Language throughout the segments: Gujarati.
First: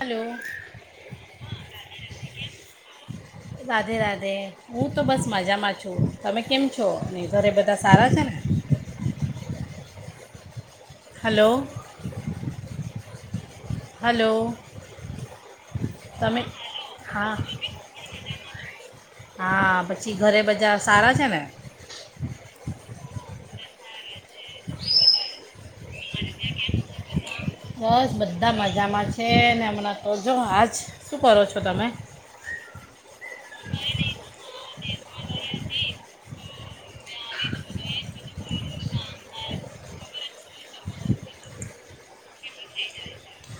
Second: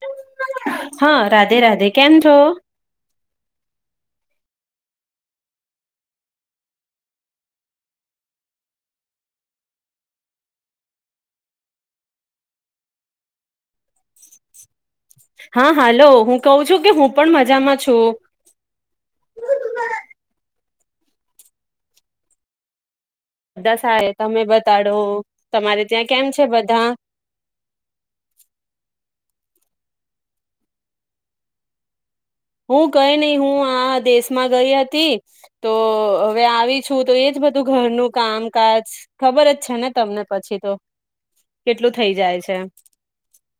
હલો હા, રાધે રાધે કેમ છો? રાધે રાધે. હું તો બસ મજામાં છું. તમે કેમ છો? ને ઘરે બધા સારા છે ને? હલો. હલો. હા હાલો હું તમે કું છું કે હું હા પણ મજામાં છું. હા પછી ઘરે બજાર સારા છે ને. બધા સાહે તમે બતાડો તમારે ત્યાં કેમ છે બધા? બસ બધા મજામાં છે ને હમણાં તોજો આાજ શું કરો છો તમે? હું કઈ નહી હું આ દેશમાં ગઈ હતી તો હવે આવી છું, તો એજ બધું ઘરનું કામકાજ ખબર જ છે ને તમને પછી તો કેટલું થઈ જાય છે.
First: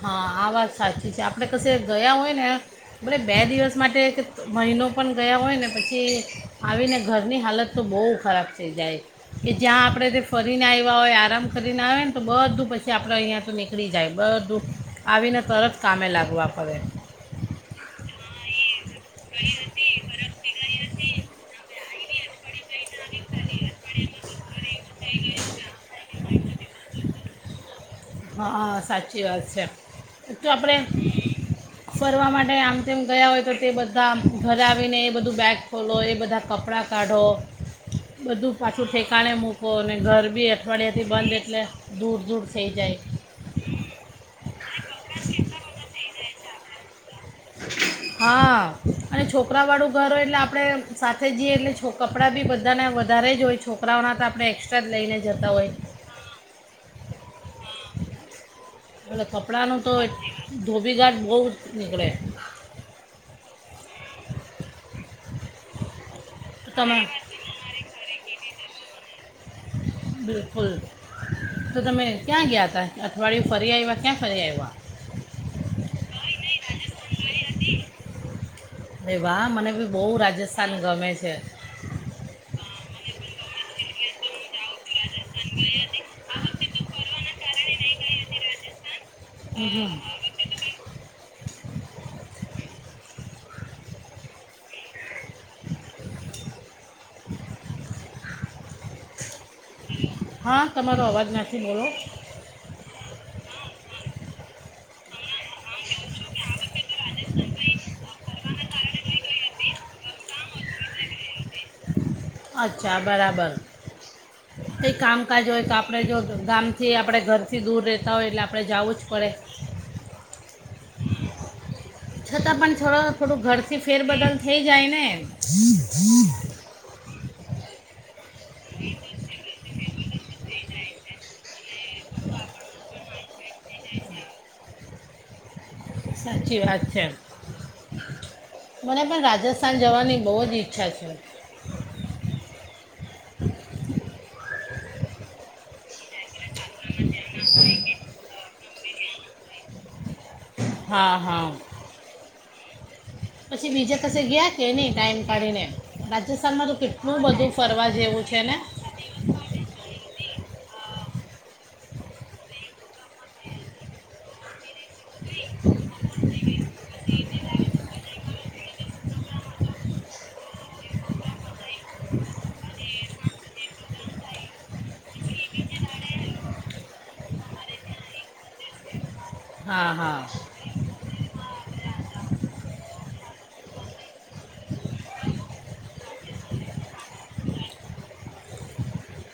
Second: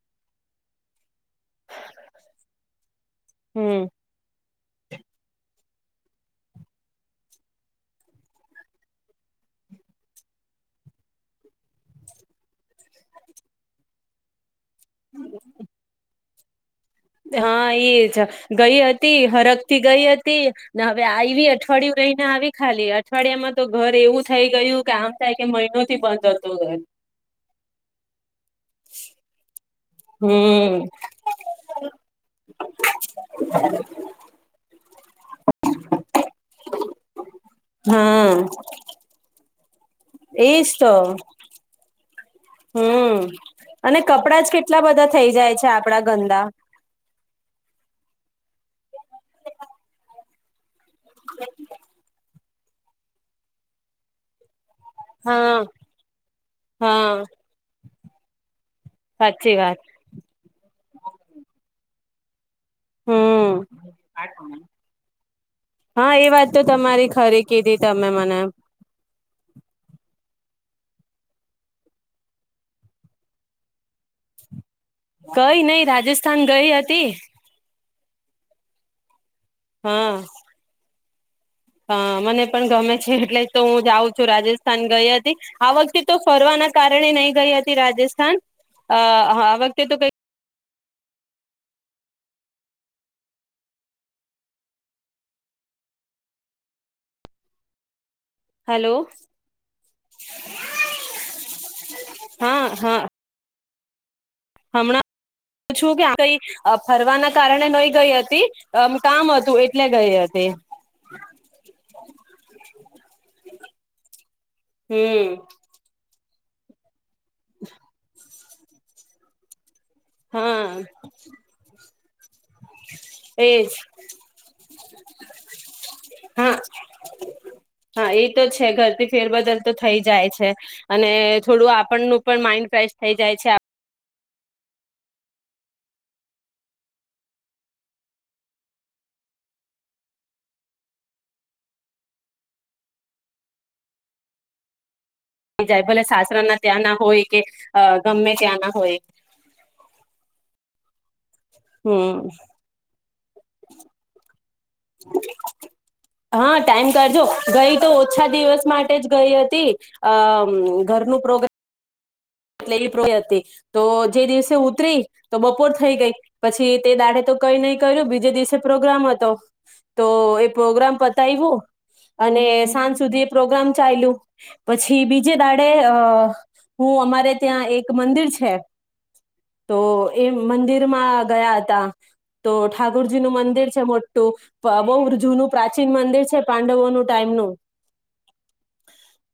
હા આ વાત સાચી છે આપડે કશે ગયા હોય ને. બે દિવસ હમ માટે કે મહિનો પણ ગયા હોય ને પછી આવીને ઘરની હાલત તો બહુ ખરાબ થઈ જાય કે જ્યાં આપણે તે ફરીને આવ્યા હોય આરામ કરીને આવે ને તો બધું પછી આપણે અહીંયા તો નીકળી જાય બધું. આવીને તરત કામે લાગવા. ભલે હા એ જ ગઈ હતી હરખ થી ગઈ હતી ને હવે આવી અઠવાડિયું જઈને આવી ખાલી અઠવાડિયામાં તો ઘર એવું થઈ ગયું કે આમ થાય કે મહિનો થી બંધ હ તો હા સાચી વાત છે. તો આપણે હમ ફરવા માટે આમ તેમ ગયા હોય તો તે બધા ઘરે આવીને એ બધું બેગ ખોલો એ બધા કપડાં કાઢો હા બધું પાછું ઠેકાણે મૂક તો અને ઘર બી એજ અઠવાડિયાથી તો બંધ એટલે ધૂળ ધૂળ થઈ જાય. હમ્મ અને કપડા જ કેટલા બધા થઇ જાય છે આપડા ગંદા. હા અને છોકરા વાળું ઘર હોય એટલે આપડે સાથે જઈએ એટલે છો કપડાં બી બધા બધા ને વધારે જ હોય છોકરાઓના તો આપણે એક્સ્ટા હા હા. એટલે સાચી કપડાં વાત ન તો ધોબીગાટ બહુ જ નીકળે. હમ હા એ વાત તો તમારી ખરી કીધી તમે મને. બિલકુલ તો તમે ક્યાં ગયા હતા અઠવાડિયું ફરી આવ્યા ક્યાં ફરી આવ્યા. ગઈ નઈ રાજસ્થાન ગઈ હતી વા મને બી બહુ હા રાજસ્થાન ગમે છે. છે. હા મને પણ ગમે છે એટલે જ તો હું જાઉં રાજસ્થાન ગઈ હતી આ વખતે તો ફરવાના કારણે નહી ગઈ હતી રાજસ્થાન અહ આ હમ વખતે હમ. તો કઈ હાલો. હા તમારો અવાજ નથી બોલો [inaudible] હા હમણા. છું ક્યાં ગઈ ફરવાના કારણે નઈ ગઈ હતી અમ કામ હતું એટલે ગઈ હતી. અચ્છા બરાબર એક હમ કામકાજ હોય તો આપણે જો. ગામથી આપ આપડે ઘરથી દૂર રહેતા હોય એટલે આપણે જાવું જ પડે. હમ્મ. છતાં પણ થોડુ થોડું ઘરથી ફેરબદલ થઈ જાય ને. હા હા એ તો છે ઘરથી ફેરબદલ તો થઈ જાય છે અને થોડું આપણનું પણ માઈન્ડ ફ્રેશ થઈ જાય છે સાચી વાત છે મને પણ રાજસ્થાન જવાની બહુ જ ઈચ્છા છે [inaudible] થઈ જાય ભલે સાસરાના ત્યાં ના હોય કે અહ ગમે ત્યાં ના હોય. હા હા. હમ્મ. પછી બીજા કસે ગયા કે નહીં ટાઈમ કાઢીને હા રાજસ્થાનમાં તો ટાઈમ કેટલું કાઢજો બધું ગઈ ફરવા તો જેવું ઓછા છે ને દિવસ માટે જ ગઈ હતી અમ ઘરનું પ્રોગ્રામ [unintelligible] તો ત્યાંથી ઉતરીને બપોર થઈ ગઈ, પછી તે દિવસે તો કંઈ ન કર્યું અને બીજા દિવસે પ્રોગ્રામ હતો તો એ પ્રોગ્રામ પતાય્યો. અને સાંજ સુધી પ્રોગ્રામ પછી બીજે દાડે અ હું અમારે ત્યાં એક મંદિર છે. તો હા એ હા મંદિરમાં ગયા હતા તો ઠાકોરજી નું મંદિર છે મોટ બહુ જૂનું પ્રાચીન મંદિર છે પાંડવો ન ટાઈમ ન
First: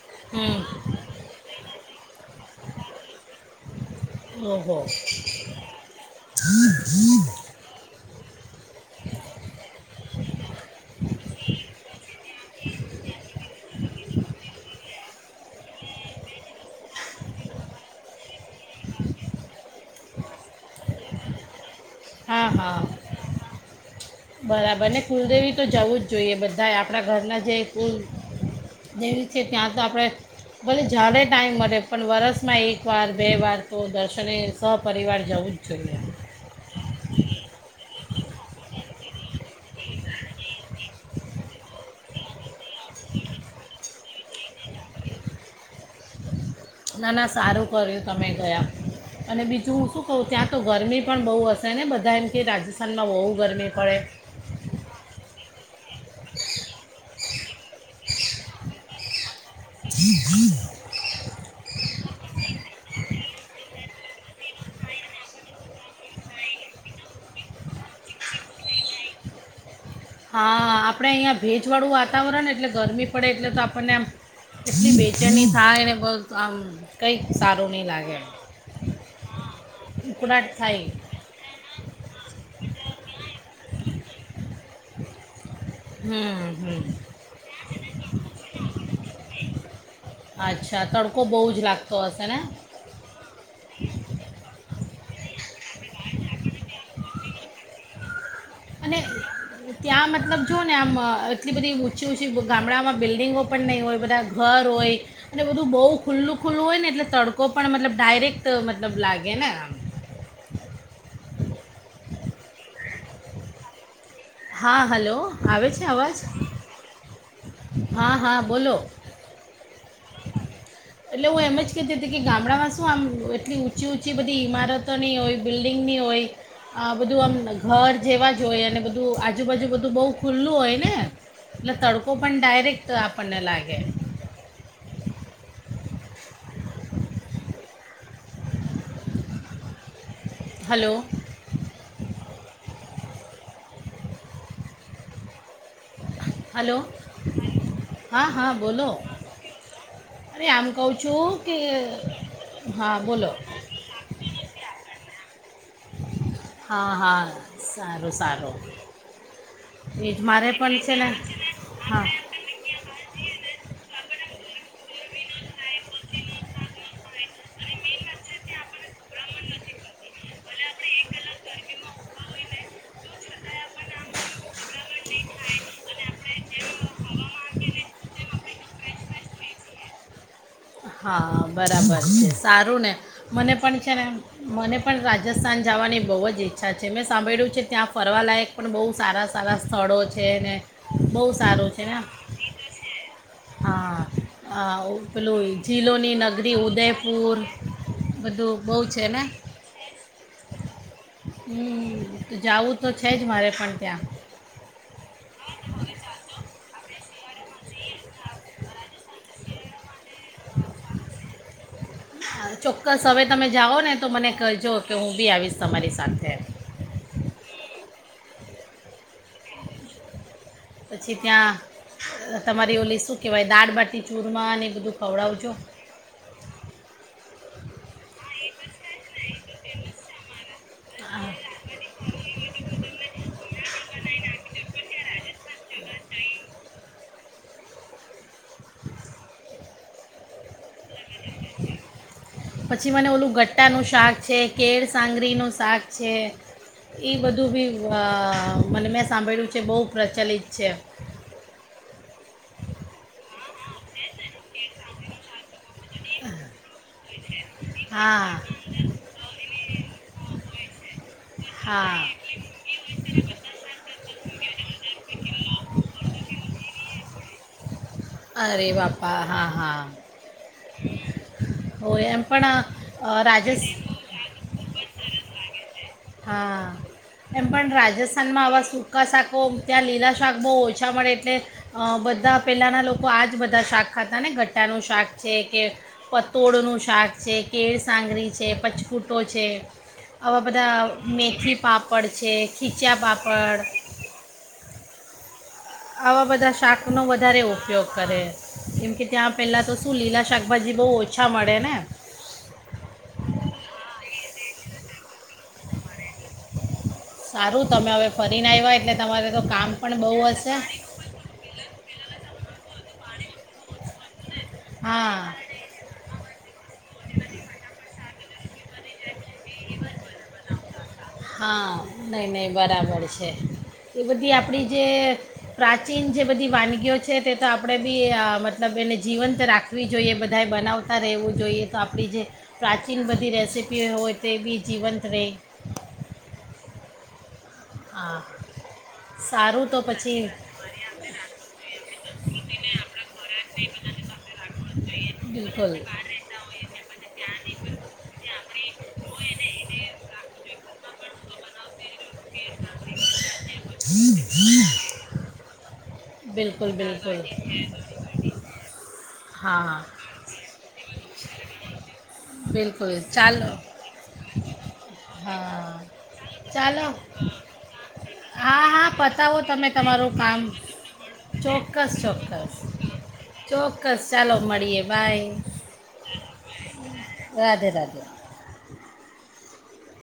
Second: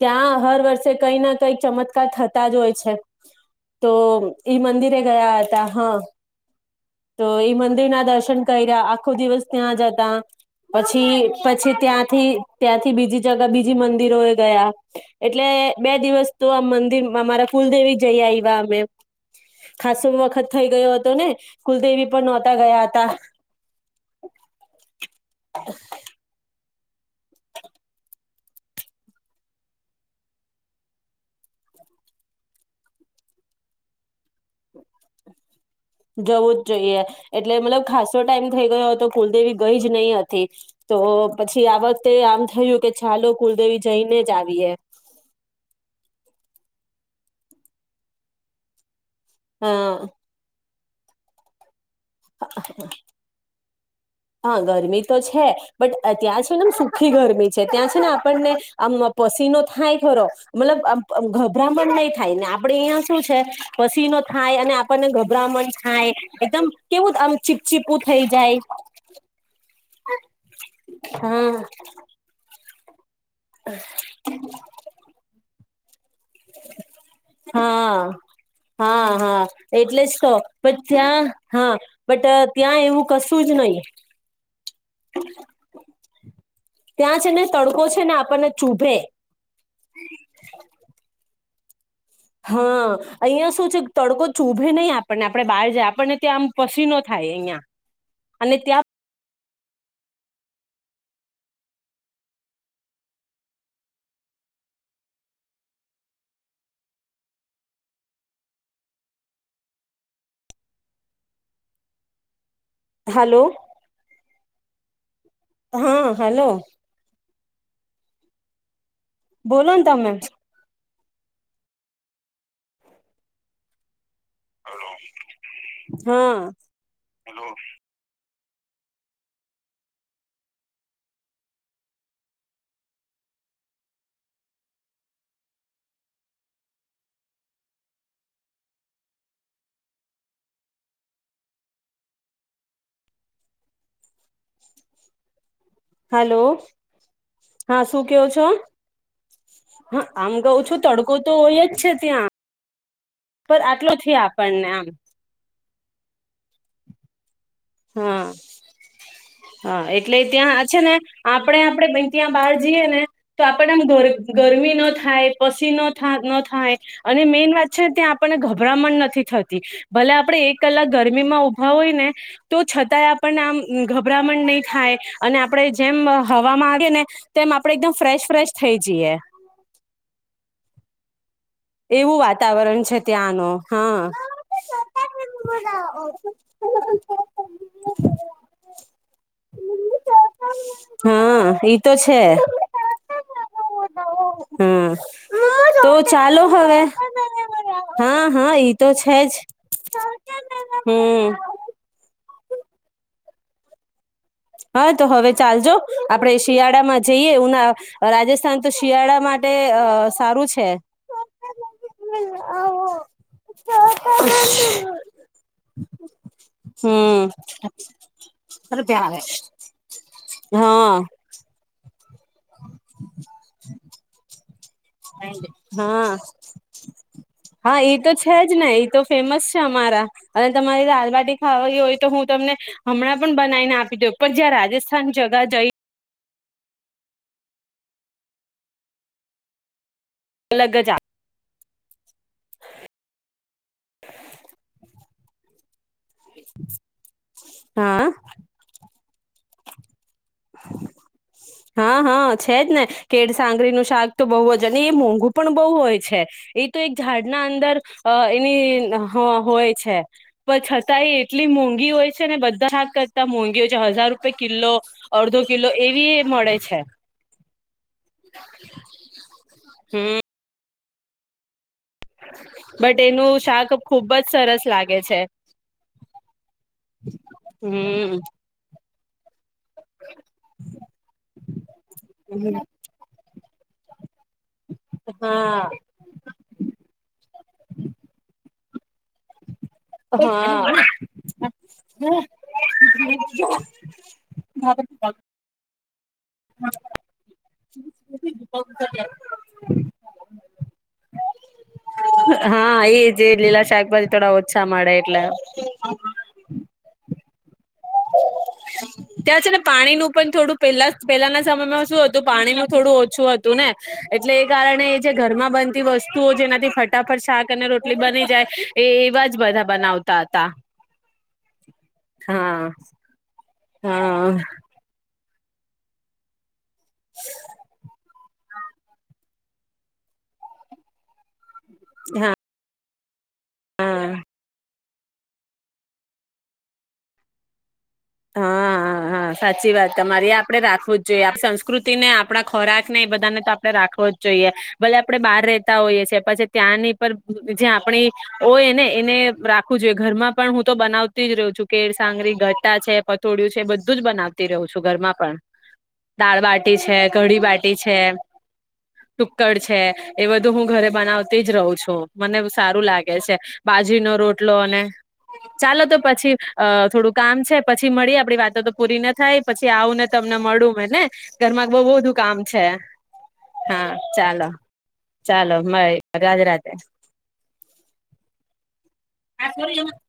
ત્યાં હમ હર વર્ષે કઈ ના કઈક ચમત્કાર ત થતા જ તો ઈ ઓહો મંદિરે ગયા હતા. હા. તો એ મંદિર ના દર્શન કરયા આખો દિવસ ત્યાં જતા પછી પછી ત્યાંથી ત્યાંથી બીજી જગા બીજી મંદિરો એ ગયા. એટલે બે દિવસ તો આ મંદિરમાં મારા કુલદેવી જઈ આવી તા અમે ખાસુવ વખત થઈ ગયો હતો ને કુલદેવી પર હા નહોતા હા ગયા હતા. બરાબર ને કુલદેવી તો જવું જ જોઈએ. બ બધાય આપણા ઘરના જે કુલ દેવી છે ત્યાં તો આપણે ભલે જાડે ટાઈમ મળે પણ વરસમાં એક વાર બે વાર તો દર્શને સહપિવાર જવુ જવું જ જોઈએ. એટલે મતલબ ખાસો ટાઈમ થઈ ગયો હતો કુલદેવી ગઈ જ નહી હતી. તો પછી આ વખતે આમ થયું કે છાલો કુલદેવી જઈને જ આવીએ. ના ના સારું કર્યું તમે ગયા. અને બીજું હું હા શું કવ ત્યાં તો ગરમી પણ બહુ હશે ને બ કારણ કે રાજસ્થાનમાં બહુ ગરમી પડે. હા ગરમી તો છે બટ ત્યાં છેને એમ સુખી ગરમી છે ત્યાં છે ને આપણને આમ પસીનો થ થાઈ ખરો મતલબ. ગભરામણ નહી થાય ને આપડે અહિયાં શું છે પસીનો થાય અને આપણને ગભરામણ હા એકદમ કેવું આ ચીપચીપું થઇ જાય. હા આપડે અહિયાં હા ભેજ વાળું વાતાવરણ એટલે ગરમી પડે એટલે તો આપણને આમ કેટલી બેચેની થાય. [inaudible] કંઈક સારું નહીં લાગે હા-હા-હા એટલે જ તો ઉકળાટ બટ થાય ત્યાં હા બટ ત્યાં એવું કશું જ નહીં. હમ્મ-હમ્મ ત્યાં છે ને તડકો છે ને આપણને ચૂભે અચ્છા તડકો બહું જ લાગ હા અહિંયાં શું છે તડકો ચૂભે નહીં આપ પણને આપણે બહાર આપણને ત્યાં આમ પસીનો જ થાય અહીંયા. અને ત્યાં મતલબ જોઓ ને આમ એટલી બધી ઊંચી ઊંચી ગામડામાં બિલ્ડિંગો પણ નહીં હોય, બધા ઘર હોય અને બધું બહુ ખુલ્લું ખુલ્લું હોય ને એટલે તડકો પણ મતલબ ડાયરેક્ટ મતલબ લાગે ને આ. હાલો. હા હલો. આવે છે હા અવાજ? હાલો હા-હા બોલો. બોલો ને તમે જ. એટલે હું એમ જ કેતી તી કે ગામડામાં શું આમ એટલી ઊંચીં ચી બધી ઈમારતોને હોય, બિલ્ડિંગને હોય હા આ બધું આમ ઘર જેવા જ જોએ ને બધ ધું આજુબાજુ બધું બહુ ખુલ્લું હોય ને એટલે તડકો પણ ડાયરેક્ટ આપણને લાગે. હલો. હલો હા શું ક્યો છો, હા બોલો હા આમ અરે કઉં છું કહું તડકો તો કે હોય જ છે ત્યાં, હા બોલો પણ આટલો થયા આપણને એમ. હા-હા. હા-હા એ એટલે જ મારે ત્યાં પણ છે ને આપણે આપણે હા ભાઈ ત્યાં બહાર જઈએ ને તો આપણેને આમ ગરમી ન થાય, પસીનો થા ન થાય અને મેન વાત છે ને ત્યાં આપણને ગભરામણ નથી થતી, ભલે આપણે એક કલાક ગરમીમાં ઊભા હોય ને તો છતાંય આપણને આમ ગભરામણ નહી થાય અને આપણે જેમ હવામાં આવેે ને તેમ આપણે એકદમ ફ્રેશ ફ્રેશ થઈ જઈએ. હા. બરાબર એવું છે સારું વાતાવરણ ને છે મને ત્યાંનું પણ છે ને હા મને પણ રાજસ્થાન જવાની બહુ જ ઈચ્છા છે, મેં સાંભળ્યું છે ત્યાં ફરવાલાયક પણ બહુ સારા સારા સ્થળો છે ને, બહુ હા સારું ઈ છે ને તો આમ હા અહ હમ પેલું તો જિલોની ચાલો નગરી હવે ઉદયપુર હા-હા બધું ઈ બહુ તો છે ને જ. હમ્મ. હમ, જાવું તો છે જ મારે પણ ત્યાં. હા તો હવે ચાલજો, આપણે શિયાળામાં જઈએ ઉના રાજસ્થાન તો શિયાળા માટે અહ સારું છે. ચોક્કસ હવે તમે જાઓ ને તો મને કહેજો કે હું બી આવીશ તમારી સાથે. હમ [unintelligible] હા પછી ત્યાં તમારી ઓલી શું કેવાય દાળબાટી ચૂરમાં અને હા. હા એ તો છે જ ને એ તો ફેમસ છે અમારા અને તમારે હા. દાલબાટી ખાવા હોય તો હું તમને હમણાં પણ બનાવીને આપી દઉં પણ જ્યાં રાજસ્થાન જગા જઈ અલગ જા પછી મને ઓલું ગટ્ટાનું શાક છે કેળ સાંગરી નું શાક છે એ બધું બી અ હા મને મે સાંભળ્યું છે બહુ પ્રચલિત છે હા હા છે જ ને કે સાંગરીનું શાક તો બહુ જ અને એ મોંઘુ પણ બહુ હોય છે એ તો એક ઝાડના અંદર હા એની હોય. છે પણ છતાંય એટલી મોંઘી હોય હા છે ને બધાા કરતાં મોંઘી હોય છે હજાર રૂ રૂપે કિલો અડધો કિલો એવી મળે છે. અરે પાપા હા હા. હમ [inaudible] પણ બટ અ, એનું રાજસ શાક ખુબ જ સરસ લાગે છે. હા એમ પણ હમ રાજસ્થાનમાં આવા સુ કસાકો ત્યાં લીલા શાક બહુ ઓછા મળે એટલે બધા પહેલાંના લોકો આ જ બધા દશાખાત બધાને ગટ્ટાનું શાક છે કે હા પતોળનું શાક છે કેળ સાંગરી છે પ ફૂટો છે. હા. મેથીથી પાાપડ છે ખીચા પાપડ અ આવા બધા શાકનો વધારે ઉપયોગ કરે કેમ કે ત્યાં પહેલાં તો શું લીલા શાકભાજી બહુ ઓછા મળે ને હા એ જે લીલા શાકભાજી થોડા ઓછા મળે એટલે હમ. સારું તમે હવે ફરીને આવ્યા એટલે તમારે તો ત્યાં છે ને કામ પાણી નું બહુ પણ હશે થોડું પેલા પહેલાના સમયમાં શું હતું પાણીમાં થોડું ઓછું હતું ને. એટલે એ કારણે એ જે હા ઘરમાં બનતી વસ્તુ વસ્તુઓ જેનાથી ફટાફટ શાક અને રોટલી બની જાય એ એવા જ બધા બનાવતા હતા. હા ન ન હા બરાબર છે. એ બધી હા આપડી જે કે પ્રાચીન જે બધી વાનગીઓ છે તે તો આપણે બી મતલબ એને જીવંત રાખવી જોઈએ બધાએ બનાવતા રહેવું જોઈએ. આપડી છે હા પ્રાચી [unintelligible] રસીપી હા હોય તે બી જીવંત રેય. હા હા હા, સારું સાચી તો વાત, પછી તમારે આપડે રાખવું જ જોઈએ આપ સંસ્કૃતિ ને આપણા ખોરાક ને એ બધાને તો આપણે રાખવો જ જોઈએ ભલે આપડે બાર બિલકુલ રેતા હોઈએ શે પછી ત્યાંની પર જે આપણી હોય ને એને રાખું જોઈએ ઘરમાં પણ હું તો બનાવતી જ રહું છું કેળ સાંગરી ગ [unintelligible] છે પથોળિયુ છે બધું જ બનાવતી રહું છું ઘરમાં પણ. દાળ બિલકુલ બાટી છે, બિલકુલ કઢી બાટી છે, ટુક્કડ છે હા એ બધું હું ઘરે બનાવતી જ રહું છું. મને સારું બિલકુલ લાગે છે ચાલો બાજીનો રોટલો અને હા ચાલો તો પછી ચાલો થોડું કામ છે પછી મળી આપડી વાતો હા તો હા પૂરી ના થાય પતાવો તમે પછી આવું ને તમારું તમને કામ મળું ઘરમાં બવ ચોક્કસ બધું કામ ચોક્કસ છે, હા ચોક્કસ ચાલો મળીએ બાય ચાલો મળી રાધે રાધે. રાધે રાધે [inaudible]